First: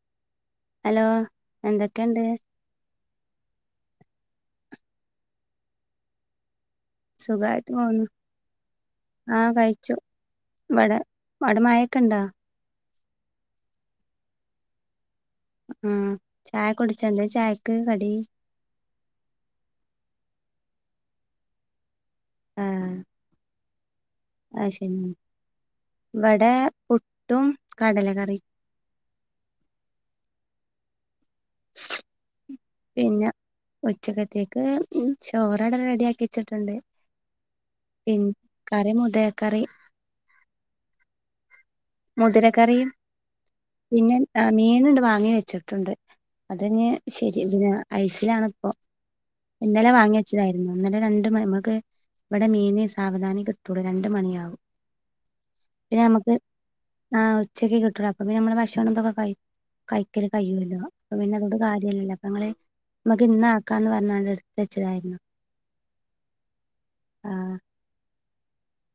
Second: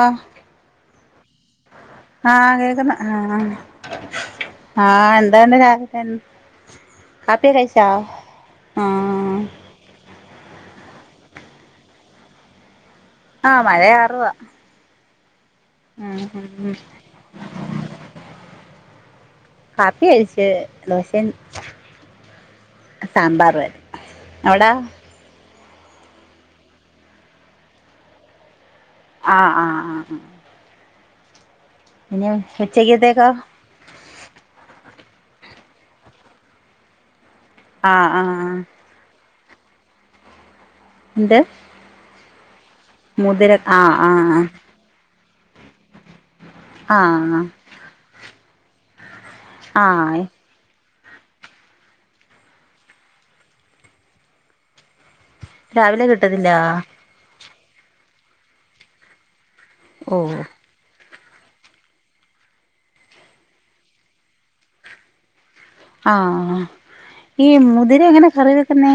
ആഹ് hello എന്തൊക്കെയൊണ്ട് ആഹ് കേക്കുന്നു ആഹ് ആഹ് എന്തുണ്ട് രാവിലെ തന്നെ സുഖായിട്ട് പോന്നു ആഹ് കഴിച്ചു ഇവിടെ ആടെ മഴൊക്കെ ഉണ്ട ആഹ് മഴ ചാറുവാ ഉം ചായ ഉം കുടിച്ചോ എന്താ ചായക്ക് കടി കാപ്പി കഴിച്ച് ദോശയും ആഹ് സാമ്പാറും ആരുന്നു അത് ശെരി ഇവിടെ പുട്ടും കടല കറി ആഹ് ആഹ് ആഹ് പിന്നേ ഉച്ചക്കത്തേക്കൊ പിന്നെ ഉച്ചക്കത്തേക്ക് ഉം ചോറവിടെ റെഡിയാക്കി വെച്ചിട്ടുണ്ട് ആഹ് പിൻ ആഹ് കറി മുതിരക്കറി എന്ത് മുതിരക്കറീ മുതിര ആഹ് പിന്നെ ആഹ് മീനുണ്ട് വാങ്ങി വെച്ചിട്ടുണ്ട് അത് ഞ്ഞ് ആഹ് ശരി പിന്നെ ഐസിലാണ് ഇപ്പൊ ഇന്നലെ വാങ്ങി ആഹ് വെച്ചതായി ഇന്നലെ രണ്ടു മ മ്മക്ക് ഇവിടെ മീന് സാവധാനെ കിട്ടുള്ളൂ രണ്ടു മണിയാവും പിന്നെ ഞമ്മക്ക് ആഹ് ആഹ് ഉച്ചക്ക് കിട്ടുള്ളൂ അപ്പൊപിന്നെ മ്മള് ഭക്ഷണം ഇതൊക്കെ കഴി കൈയ്ക്കല് ഓഹ് കഴിയൊല്ലോ അപ്പൊ പിന്നെ അതോണ്ട് കാര്യം ഇല്ലല്ലോ അപ്പൊ ങ്ങള് മ്മക്ക് ഇന്ന് ആക്കാന്ന് പറഞ്ഞാണ്ട് എടുത്ത് വെച്ചതായിരുന്നു ആഹ് ആ ഈ മുതിര എങ്ങനെ കറി വെക്കുന്നേ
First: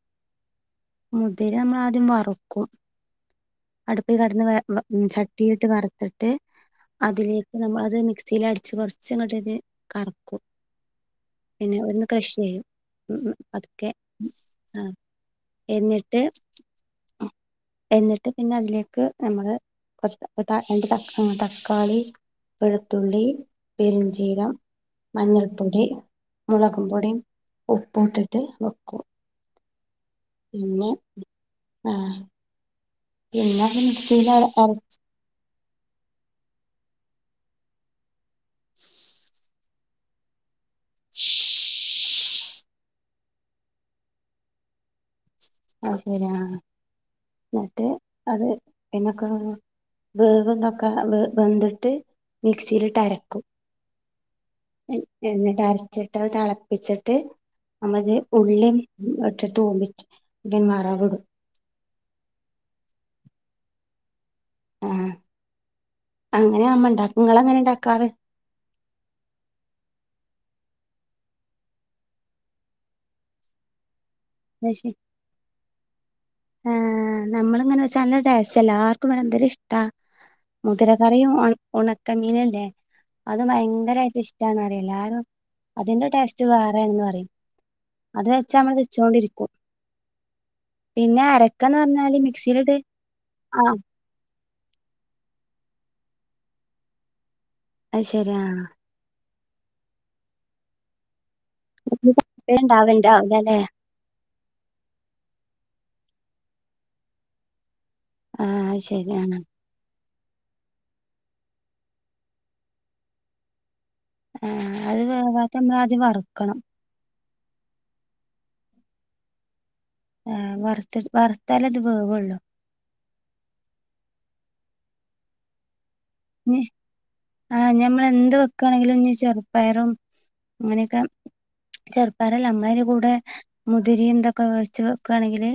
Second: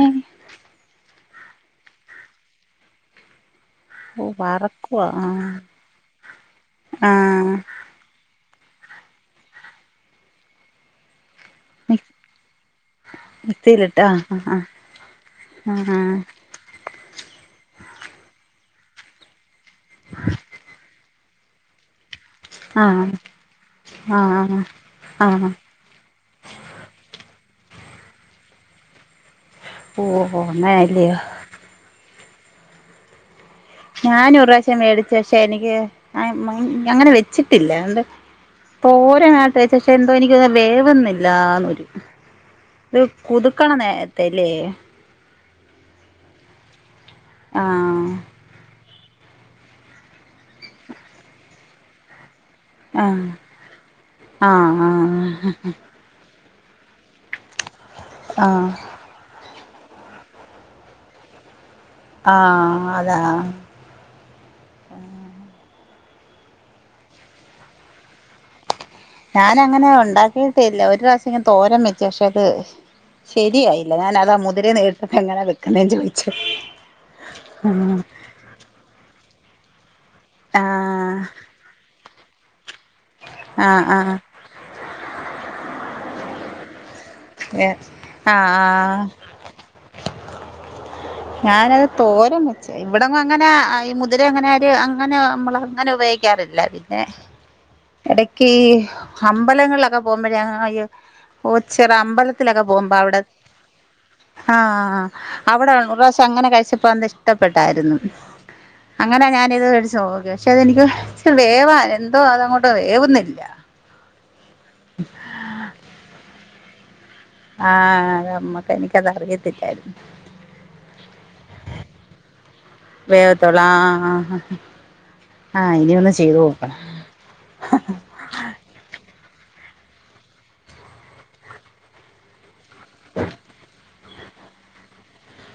മുതിര മ്മളാദ്യം വറുക്കും അടുപ്പി ഓഹ് കെടന്ന് വെ വറക്കുവാ വ ആഹ് ചട്ടീയിട്ട് വറുത്തിട്ട് അതിലേക്ക് ആഹ് നമ്മളത് മിക്സ് മിക്സ്സില് അടിച്ച് കൊറച്ചങ്ങോട്ടേക്ക് കറക്കും പിന്നെ ഒന്ന് ക്രഷ് ചെയ്യും പതുക്കെ മിക്സിയിലിട്ട് ആഹ് ആഹ് ആഹ് എന്നിട്ട് എന്നിട്ട് പിന്നെ അതിലേക്ക് നമ്മള് [unintelligible] തക്കാളി ആഹ് വെളുത്തുള്ളി പെരുഞ്ചീരം ആഹ് ആഹ് മഞ്ഞൾപ്പൊടി മൊളകും പൊടീം, ഉപ്പും ഇട്ടിട്ട് വെക്കും ഓ പിന്നെ ആഹ് പിന്നെ അത് മിക്സിൽ അര ഞാനൊറാവശ്യം മേടി പക്ഷെ എനിക്ക് അങ്ങനെ വെച്ചിട്ടില്ല [unintelligible] പക്ഷെ എന്തോ എനിക്ക് എന്തോ വേവുന്നില്ലാന്നൊരു ത് കുതുക്കണം നേര്ത്തേല്ലെ [unintelligible] ന്നട്ട് ആഹ് അത് പിന്നൊക്കെ വേവ്തൊക്കെ വെന്ത്‌ട്ട് മിക്സിലിട്ട് ആഹ് അരക്കും ആഹ് ആഹ് എന്നിട്ട് അര ച്ചിട്ട് തെളപ്പിച്ചിട്ട് നമ്മളത് ആഹ് ഉള്ളീം ഇട്ടിട്ട് തൂമിച്ച് [unintelligible] ആഹ് അതാ ആഹ് അങ്ങനെ ആമ്മണ്ടാക്കും ഇങ്ങള് എങ്ങനെ ഇണ്ടാക്കാറ്? ഞാനങ്ങനെ ഉണ്ടാക്കിട്ടില്ല ഒരു റാവശ്യം ഇങ്ങനെ തോരൻ വെച്ച് പക്ഷെ അത് ശെരിയായില്ല ഞാനതാ മുതിരേന്ന് ദേശി എട്തപ്പൊ എങ്ങനെ വെക്കുന്നേ ചോയി ഏഹ് നമ്മളിങ്ങനെ വെച്ചാ നല്ല ടേസ്റ്റ എല്ലാർക്കും ബടെ എന്തൊര് ട്ട ആഹ് മുതിരകറിയും, ഉണക്കമീന്ല്ലേ അത് ആഹ് ആഹ് ഭയങ്കരയിട്ട് ഇഷ് ട്ടാന്നറിം എല്ലാരും അതിന്റെ ടേസ്റ്റ് വേറെണ് പറിം അത് ആ ആ വെച്ച നമ്മള് വെച്ചോണ്ടിരിക്കും പിന്നെ അരക്കാന്ന് ഞാനത് പറഞ്ഞാല് തോരം വെച്ച് മിക്സിയിലിട്ട് ഇവടന്നും അങ്ങനെ ആഹ് മു തിലെ അങ്ങനെ ആര് അങ്ങനെ നമ്മള് അങ്ങനെ ഉപയോഗിക്കാറില്ല പിന്നെ അത് ശരി എടക്ക് ആഹ് അമ്പലങ്ങളിലൊക്കെ പോകുമ്പയെ ഓ ചെറ അമ്പലത്തിലൊക്കെ പോകുമ്പോ അവിടെ ഉണ്ടാവലുണ്ടാവില്ലല്ലേ ആഹ് അവിടെ ഒരു പ്രാവശ്യം അങ്ങനെ കഴിച്ചപ്പോ ഇഷ്ട്ടപ്പെട്ടായിരുന്നു ആഹ് അത് ശരി അങ്ങനെ ആഹ് ഞാനിത് മേടിച്ച് [unintelligible] പക്ഷെ അതെനിക്ക് ഇച്ചിരി വേവ എന്തോ അതങ്ങോട്ട് വേവുന്നില്ല ഏഹ് അത് വേവാത്തന്താ അത് വറുക്കണം ആഹ് ഞമ്മക്ക് എനിക്കത് അറിയത്തില്ലായിരുന്നു. ഏഹ് വർ വർത്താലെ അത് വെവോള്ളൂ വേവത്തോള്ളൂ ആഹ് ആഹ് ആഹ് ഇനിയൊന്ന് ചെയ്ത് ഇനി നോക്കണം ആഹ് നമ്മളെന്ത് വെക്കണെങ്കിലും ഇഞ് ചെർപയറും അങ്ങനെക്കെ ചെർപയറല്ല നമ്മളയ്ന് കൂടെ മുതിരീംതൊക്കെ വെട്ച്ച് വെക്കാണെങ്കില്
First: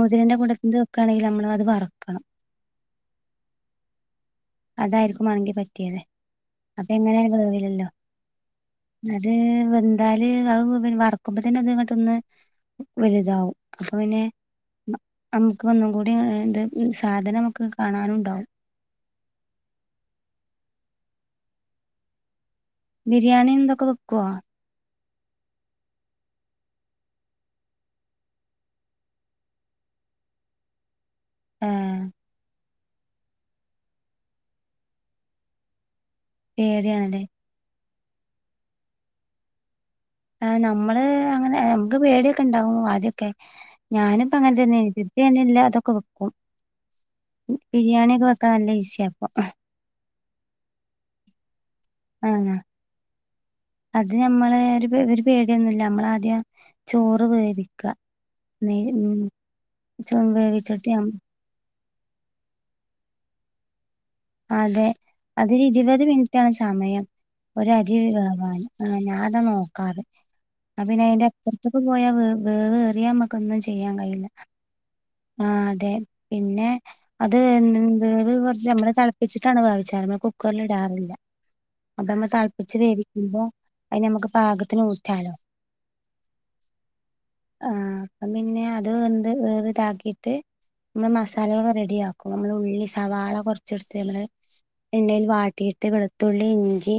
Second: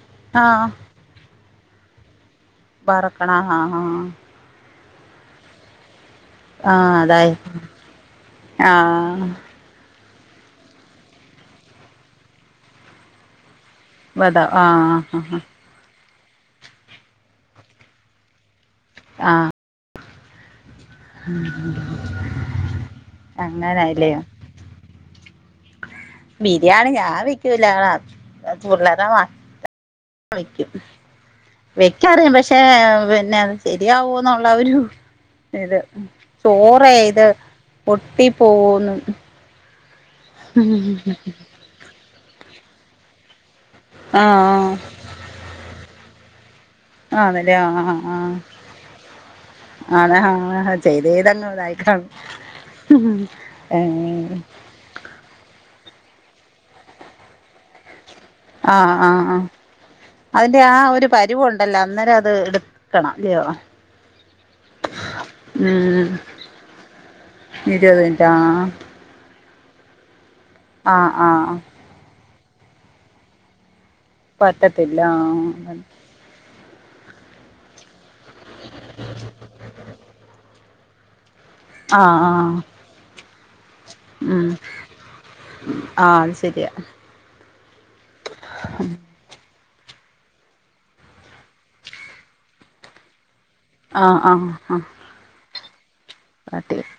മുതിരന്റെ ആ കൂടെ ക്കാണെങ്കില് നമ്മളത് വർക്കണം വറ്ക്കണം ആഹ് ആഹ് ആഹ് അതായിരിക്കും മാണെങ്കി പറ്റിയത് അപ്പ ആഹ് എങ്ങനെയാലും അതായി വേവ്ലല്ലോ ആഹ് അത് വെ വെന്താല് വറ്ക്കുമ്പോ തന്നെ അത് ഒന്ന് ഇങ്ങട്ടൊന്ന് വെല്താകും അപ്പ പിന്നെ വത ആഹ് നമ്മക്ക് ഒന്നും കൂടി എന്ത് സാധനം നമുക്ക് കാണാനും ഇണ്ടാവും ആഹ് [unintelligible] ബിരിയാണിതൊക്കെ വെക്കോ? അങ്ങനായില്ലയോ ബിരിയാണി ഞാൻ വെക്കൂല പുള്ളാരെ [unintelligible] വെക്കും ഏ വെക്കാറിം പക്ഷേ പിന്നെ ശരിയാവോന്നുള്ള ഒരു ഇത് പേടിയാണല്ലേ ചോറേത്. ഒട്ടി പോവോന്നു. ആഹ് നമ്മള് അങ്ങനെ നമുക്ക് പേടിയൊക്കെ ഉണ്ടാവു ആദ്യൊക്കെ ഞാനിപ്പോ അങ്ങനെ ആഹ് തന്നെ. ഇപ്പ ഞാന് എല്ലാതൊക്കെ വെക്കും. ആണല്ലേ ആഹ് ആഹ് ബിരിയാണിയൊക്കെ ആഹ്. വെക്കാൻ നല്ല ഈസിയാ ഇപ്പൊ ആണ് ആഹ് ചെയ്ത് ചെയ്ത് അങ്ങ് ഇതായിക്കണും ആഹ് അത് നമ്മളെ ഒരുപെ ഒരു പേടിയൊന്നുല്ല നമ്മളാദ്യം ചോറ് വേവിക്ക. നെയ് ആഹ് ഉം ആഹ് ആഹ് ചോ അതിന്റെ ആ വേവിച്ചിട്ട് ഒരു ഞം പരിവൊ ണ്ടല്ല അന്നേരം അത് എടുക്കണം ഇല്ലയോ. അതെ അത് ഇരുപത് ഉം മിനിറ്റാണ് സമയം. ഒരരി ഇരുപത് മിനിറ്റാ വേവൻ ആഹ് ഞാത നോക്കാറ്. ആ പിന്നെ അയിന്റെ അപ്പുറത്തേക്ക് പോയാ വേവേറിയ നമ്മുക്കൊന്നും ചെയ്യാൻ കയില്ല. പറ്റത്തില്ല ആഹ് അതെ പിന്നെ. അത് എ എന്ത് അത് കുറച്ച് നമ്മള് തിളപ്പിച്ചിട്ടാണ് വാവിച്ചറ് മ്മള് കുക്കറിൽ ഇടാറില്ല. ആ അപ്പ നമ്മള് ആ തളപ്പിച്ച് വേവിക്കുമ്പോ. അത് നമക്ക് ഉം പാകത്തിന് ഊറ്റാലോ. ആ അത് ശരിയാ ആഹ് അപ്പം പിന്നെ അത്. ഇത് ഇതാക്കിയിട്ട് നമ്മള് മസാലൊക്കെ റെഡിയക്കും നമ്മൾ ഉള്ളി സവാള കുറച്ച് ണ്ട്ത് ആ നമ്മള് ആ ആ എണ്ണയിൽ വ ട്ടിയിട്ട് വെളുത്തുള്ളി, കാട്ടി ഇഞ്ചി,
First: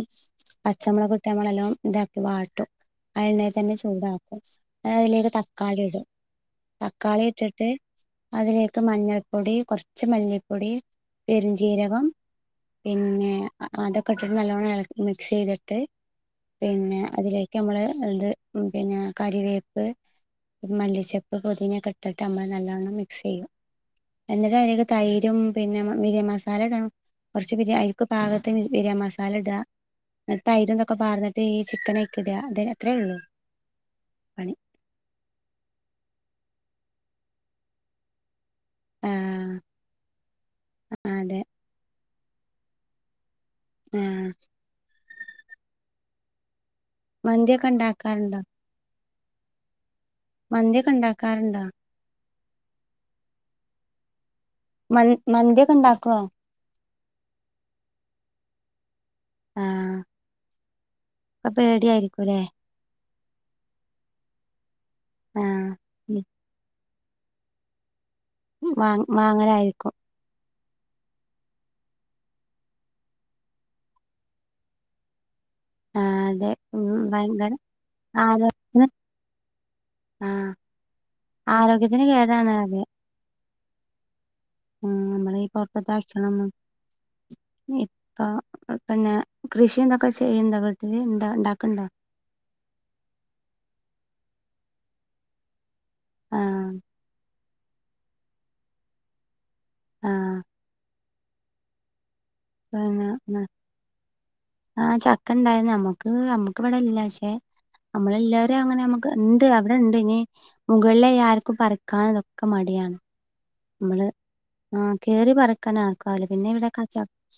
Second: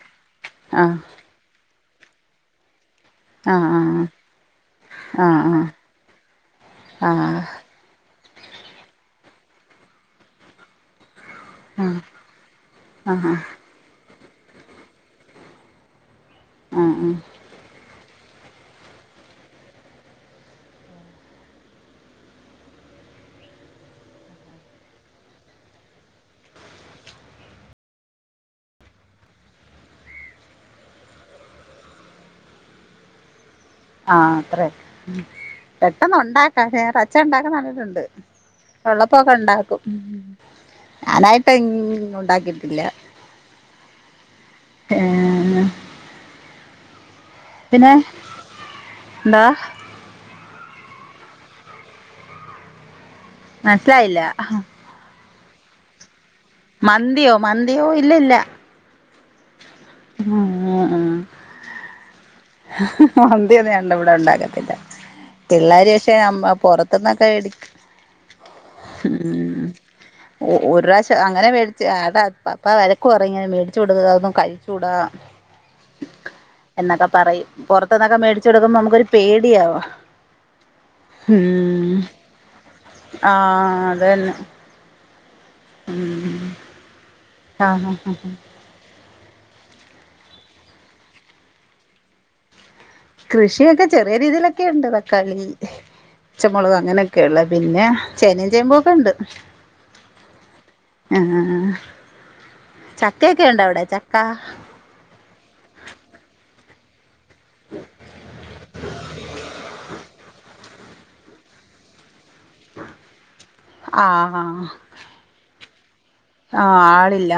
ആ പച്ചമുളക്, ഇട്ട് നമ്മളെല്ലാം ഇതാക്കി വാട്ടും. ആ എണ്ണയിൽ തന്നെ ചൂടാക്കും ആ ആ ആ അതിലേക്ക് ആ തക്കാളി ഇടും. തക്കാളി ഇട്ടിട്ട് അതിലേക്ക് മഞ്ഞൾപ്പൊടി, കുറച്ച് മല്ലിപ്പൊടി, പെരി ജീരകം, ആ ആ പിന്നെ ആ അതൊക്കെ ഇട്ടിട്ട് നല്ലവണ്ണം ഇളക്കി മിക്സ് ചെയ്തിട്ട് പിന്നെ അതിലേക്ക് നമ്മള് ഇത് പിന്നെ കറിവേപ്പ് മല്ലിച്ചെപ്പ്, പുതിനൊക്കെ ഇട്ടിട്ട് നമ്മൾ നല്ലോണ്ണം മിക്സ് ചെയ്യും എന്നിട്ട് അയിലെക്ക് തൈരും പിന്നെ പിരിയംമസ മസാല ഇടാണം കുറച്ച് പിരിയം അയിലേക്ക് പാകത്തിന് പിരിയം മസാല ഇടാ എന്നിട്ട് തൈരൊന്നൊക്കെ പാറഞ്ഞിട്ട് ഈ ചിക്കനോക്കിട അതെ അത്രേ ഉള്ളൂ ആഹ് പണി അത്രേ ഉം പെട്ടെന്ന് ഉണ്ടാക്കാ വേറെ അച്ഛ ഉണ്ടാക്കാന്ന കണ്ടിട്ടുണ്ട് ആ ഉള്ളപ്പൊക്കെ ഉണ്ടാക്കും ഉം ഉം ആ, അതെ ഞാനായിട്ട് ഇന് ഉണ്ടാക്കിട്ടില്ല ആഹ് മന്തിയൊക്കെ പിന്നെ ഉണ്ടാക്കാറുണ്ടോ എന്താ മന്തിയൊക്കെ ഉണ്ടാക്കാറുണ്ടോ മനസ്സിലായില്ല മ മന്തിയൊക്കെ ഉണ്ടാക്കുവോ മന്തിയോ മന്തിയോ ഇല്ലില്ല ആഹ് [unintelligible] ആഹ് ആഹ് അപ്പ പേടിയാരിക്കുല്ലേ മന്തിയൊന്നും വേണ്ട ഇവിടെ ഉണ്ടാക്കത്തില്ല ആ പിള്ളേര് പക്ഷെ ഞമ്മ പുറ ത്തുന്നൊക്കെ വേടി വാ ഉം വാങ്ങലായിരിക്കും ഓ ഒരു പ്രാവശ്യം അങ്ങനെ വേടിച്ച് അ പപ്പ പപ്പ വഴക്ക് പറയും ഇങ്ങനെ മേടിച്ചു കൊടുക്കുന്ന അതൊന്നും കഴിച്ചുടാ ആഹ് അതെ ഉം പറയും ഭയങ്കര പൊറത്തൂന്നൊക്കെ മേടിച്ചു കൊടുക്കുമ്പൊ നമുക്കൊരു പേടിയാവാ ആഹ് ഉം ആരോഗ്യത്തിന് കേടാണ് അത് ആഹ് അതെന്ന ആഹ് നമ്മള് ഈ പൊറത്തെത്തഭ ക്ഷണോന്നും ആഹ് ഇപ്പ ആഹ് പിന്നെ കൃഷിന്തൊക്കെ ചെയ്യണ്ടോ വീട്ടില് ഇണ്ട ഇണ്ടാക്ക്ണ്ട? കൃഷിയൊക്കെ ചെറിയ രീതിയിലൊക്കെണ്ട് തക്കാളി ആഹ് പച്ചമുളക് അങ്ങനെക്കെയുള്ളത് പിന്നെ ചേനേം ചേമ്പു ഒക്കെ ഉണ്ട് ആഹ് ആഹ് ആഹ് ആഹ് പിന്ന ചക്ക ആഹ് ചക്കണ്ടായിന്നു നമ്മക്ക് നമ്മ മക്ക്ബടെല്ല പക്ഷെ നമ്മളെ എല്ലാരേം അങ്ങനെ നമുക്ക് ഉണ്ട് അവിടെ ഉണ്ട് ഇനി മുകളിലെ യാർക്കും പറക്കാൻ ഒക്ക മടിയാണ് നമ്മള് ആഹ് കേറി പറ ക്കാന ആക്കല്ല പിന്നെ ആഹ് ഇവിടെക്കെ ച ആളില്ല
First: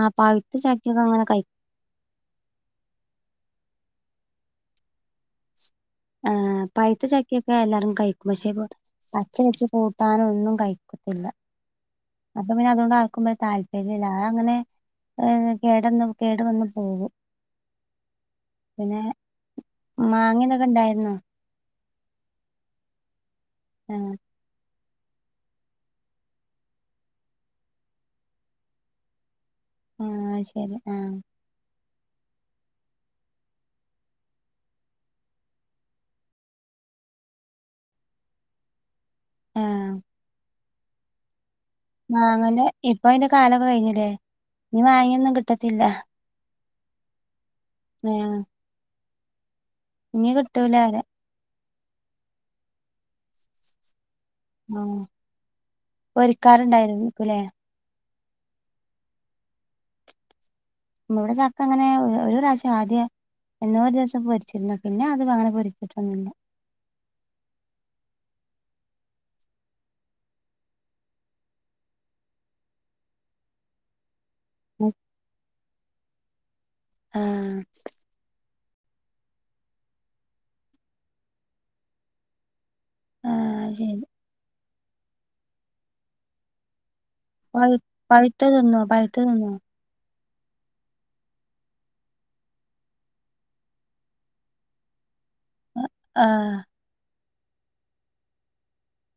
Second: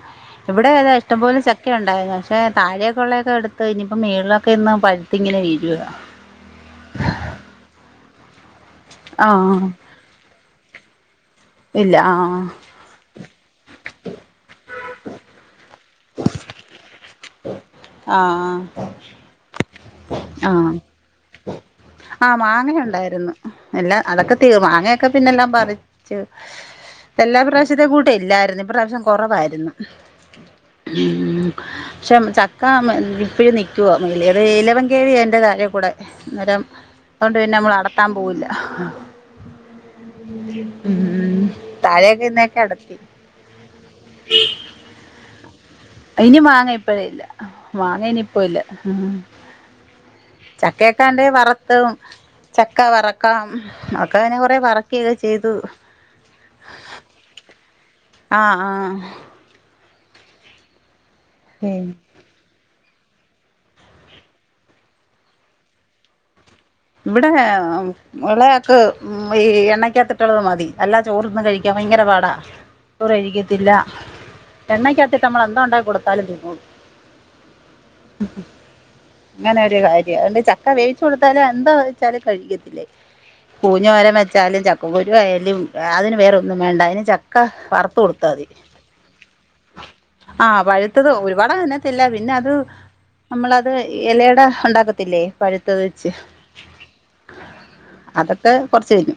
ആഹ് പഴുത്ത ചക്കയൊന്നും അങ്ങനെ കഴിക്കാ ക്കെ ഉണ്ടായിരുന്നു പക്ഷെ താഴേക്കൊള്ളേക്കെ എടുത്ത് ഇനിയിപ്പം മേളിലൊക്കെ ഇന്ന് പഴുത്ത് ഇങ്ങനെ വീഴുക ആഹ് പഴുത്ത ചക്കയൊക്കെ എല്ലാരും കഴിക്കും പക്ഷെപ്പ പച്ച ആഹ് വച്ച് കൂട്ടാന് ഒന്നും കഴിക്കി ല്ല ഇല്ല ആഹ് അപ്പൊ പിന്നെ അതുകൊണ്ട് ആർക്കുപ്പ താല്പര്യല്ല അതങ്ങനെ അത് കേടന്ന് കേടു വന്നു പോകും ആഹ് പിന്നെ ആഹ് മാങ്ങതൊക്കെ ആഹ് ഉണ്ടായിരുന്നോ ആഹ് മാങ്ങേ ഒണ്ടായിരുന്നു എല്ലാം ആഹ് അതൊക്ക തീർന്ന് മാങ്ങയൊക്കെ പിന്നെല്ലാം പറിച്ച് എല്ലാ പ്രാവശ്യത്തെ കൂട്ടം ഇല്ലായിരുന്നു ഇപ്രാവശ്യം കൊറവായിരുന്നു ആഹ് ശരി ആഹ് മ്... പക്ഷെ ചക്ക ഇപ്പഴും നിക്കുവ മെലേ അത് ഇലവൻ കേവിയ അയിന്റെ തലേ കൂടെ അന്നേരം അതോണ്ട് പിന്നെ നമ്മൾ അടത്താൻ പോവില്ല ആഹ് ഉം താഴെയൊക്കെ ഇന്നേക്കെ മാങ്ങന്നെ അടത്തി ഇപ്പ അതിന്റെ കാലോ ക്കെ കഴിഞ്ഞല്ലേ ഇനി മാങ്ങേന്നും കിട്ടത്തില്ല ഇനി മാങ്ങ ഇപ്പഴില്ല മാങ്ങ ആഹ് ഇനിയിപ്പൊ ഇല്ല ഇനി കിട്ടൂല പറയാ ചക്കേക്കണ്ടെ വറ് ത്തും ചക്ക വറക്കാം ഒക്ക അങ്ങ നെകൊറേ വറക്കേക്ക ചെയ്തു പൊരിക്കാറുണ്ടായിരുന്നു നിക്കൂലേ ആഹ് ആഹ് ആഹ് നമ്മളിവിടെ ചക്ക അങ്ങനെഒര് ഒരു പ്രാവശ്യം ആദ്യ എന്നോരൂസം പൊരിച്ചിരുന്ന്‌ പിന്നെ അത് അങ്ങനെ പൊരിച്ചിട്ടൊന്നുമില്ല ഇവിടെ എളയാക്ക് ഈ എണ്ണയ്ക്കത്തിട്ടുള്ളത് മതി അല്ലാതെ ചോറിന്ന് കഴിക്കാൻ ഭയങ്കര പാടാ ചോറ് കഴിക്കത്തില്ല എണ്ണക്കാത്തിട്ട് നമ്മള് എന്താ ഒ ണ്ടാക്കി കൊടുത്താലും തിന്നോളും ആഹ് അങ്ങനെ ഒരു കാര്യം അതൊണ്ട് ചക്ക വേവിച്ച് കൊടുത്താലും എന്താ വെച്ചാലും കഴിക്കത്തില്ലേ ആഹ് പൂഞ്ഞ് ശരി തോരൻ വെച്ചാലും ചക്ക ക്കുരുആയാലും അതിന് വേറൊ ന്നും വേണ്ട അതിന് ച ക്ക പഴു വറ്ത്ത് കൊടുത്താ മതി പഴുത്തത് തിന്നോ പഴുത്തത് തിന്നോ ആഹ് പഴുത്തത് ഒരുപാട് അനത്തില്ല പിന്നെ അത് അമ്മളത് എലയട ഉണ്ടാക്കത്തില്ലേ പഴുത്തത് വെച്ച് ആഹ് അതൊക്കെ കൊർച്ച് കയിഞ്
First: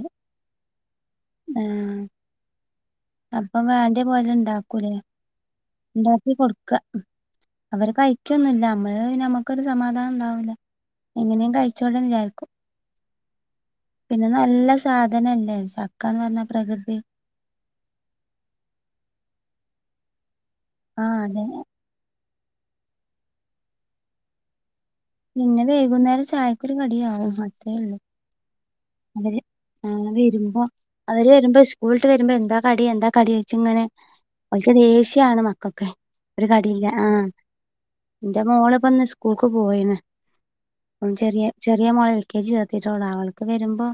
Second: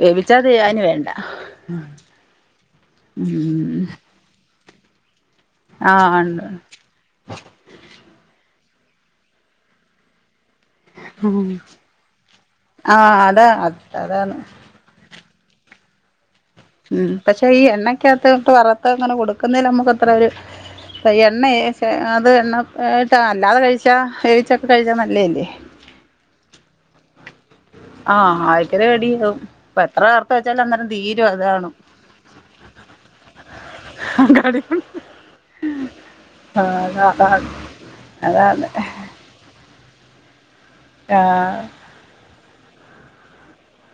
വേവിച്ചത് അവന് വേണ്ട ഏ അപ്പം ഉം വേണ്ടിയ പോല ഇണ്ടാക്കൂലേ ആ ഇണ്ടാക്കി ഉണ്ട് കൊട്ക്ക അവര് കഴിക്കൊന്നുല്ല നമ്മള് ഞമ്മക്കൊരു സമാധാനം ഇണ്ടാവൂല എങ്ങനേം കഴിചോട്ടെന്ന് വിജാര്ക്കും ആ അതാ പിന്നെ അതാണ് നല്ല സാധനല്ലേ ചക്കാന്ന് പർഞ്ഞാ പ്രകൃതി ഉം പക്ഷെ ഈ എണ്ണക്കകത്ത് ഇട്ട് വറത്ത് അങ്ങനെ കൊടുക്കുന്നെല് നമുക്ക് അത്ര ഒര് ആഹ് എണ്ണ അതെ അത് എണ്ണ ഇട്ടാ അല്ലാതെ കഴിച്ചാ നേരിച്ചൊക്ക കഴിച്ചാ നല്ലേല്ലേ ത് വൈകുന്നേരം ചായക്കരു കടിയാവും അത്രേ ഒള്ളൂ ആ ആയി അവര് ആ വരുമ്പോ അന്നേരം അവര് തീരും വരുമ്പ അതാണ് സ്കൂൾട്ട് വരുമ്പ എന്താ കടി എന്താ കടി ഓയ്ച് ഇങ്ങനെ കടി ഓൽക്ക് ദേഷ്യാണ് മക്കൊക്കെ ഒര് കടിഇല്ല അതാ ആ അതാണ് ഇന്റെ അതാണ് മോള് പ്പന്ന് സ് സ്കൂൾക്ക് പോയിണ് അപ്പം ചെറിയ ആഹ് ചെറിയ മോളെ എൽ കെ ജി ചേർത്തിട്ടോള്ളൂ അവൾക്ക് വരു മ്പം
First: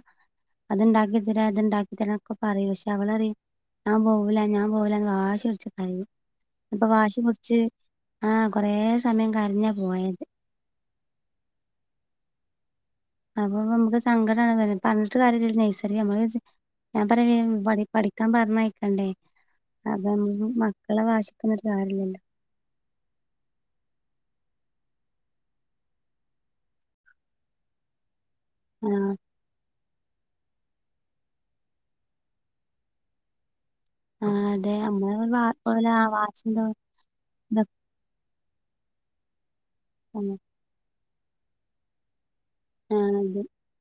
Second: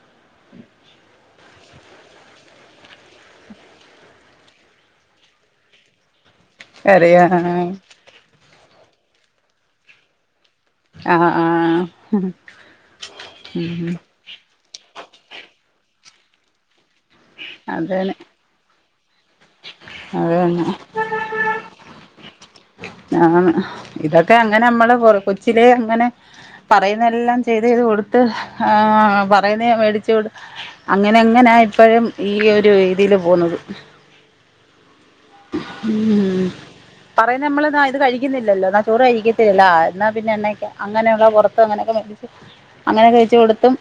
അത് ഇണ്ടാക്കി തരാ ഇത് ഇണ്ടാക്കി തരാന്നോക്ക പറയും പക്ഷെ അവളറിം ഞാൻ പോവൂല ഞാൻ പോവൂല ന്ന് വാശി പിട്ച്ച് കരയും കരയാ ആ ആ കൊറെ സമയം കര്ഞ്ഞാ പോയത് ആ ആ അപ്പം നമുക്ക് സങ്കടാണ് പർഞ്ഞിട്ട് കാര്യാല്ലല്ലോ നഴ്സറി നമ്മള് ഞാൻ പറവേം പടി അതന്നെ പഠിക്കാം പർഞ്ഞയിക്കണ്ടേ അപ്പം അതന്നെ മക്കള വാശിക്ക്ന്ന്ട്ട് കാര്യല്ലല്ലോ ആ ഇതൊക്കെ അങ്ങനെ നമ്മള് ർ കൊച്ചിലെ അങ്ങനെ പറയുന്നെല്ലാം ചെയ്ത് ചെയ്ത് കൊട്ത്ത് ആ ആഹ് പറയുന്നെ മേടിച് കൊട് അങ്ങനെ അങ്ങനെ ഇപ്പഴും ഈ ഒരു രീതീല് പോവുന്നത് ആ അതെ അമ്മള് വാ ഓലെ ആ ഉം വാഷീല് എന്ത പറയുന്ന നമ്മള് ന്നാ ഇത് കഴിക്കുന്നില്ലല്ലോ ന്നാ ചോറ് കഴിക്കത്തില്ലല്ലോ ആ ന്നാ പിന്നെ ആഹ് എണ്ണയെക്കെ അങ്ങനെയുള്ള പൊറത്ത് അങ്ങനെയൊക്കെ അങ്ങനെയൊക്കെ വെച് അത് കൊടുത്തും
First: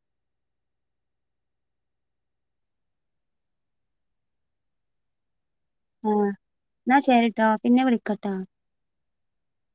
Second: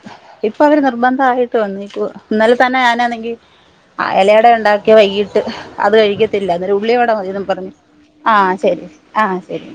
ഇപ്പ അവര് നിർബന്ധ ആയിട്ട് വന്നേക്കുവാ ഇന്നൽ തന്നെ ഞാന് ഈ അ എലയടെ ഇണ്ടാക്കി വൈകിട്ട് അത് ആഹ് കഴിക്കത്തില്ല അന്നേരം എന്നാ ഉള്ളിവട മതീന്നും ശരിട്ടോ പറഞ്ഞു പിന്നെ വിളിക്കട്ടോ ആ ശരി ആ ശരി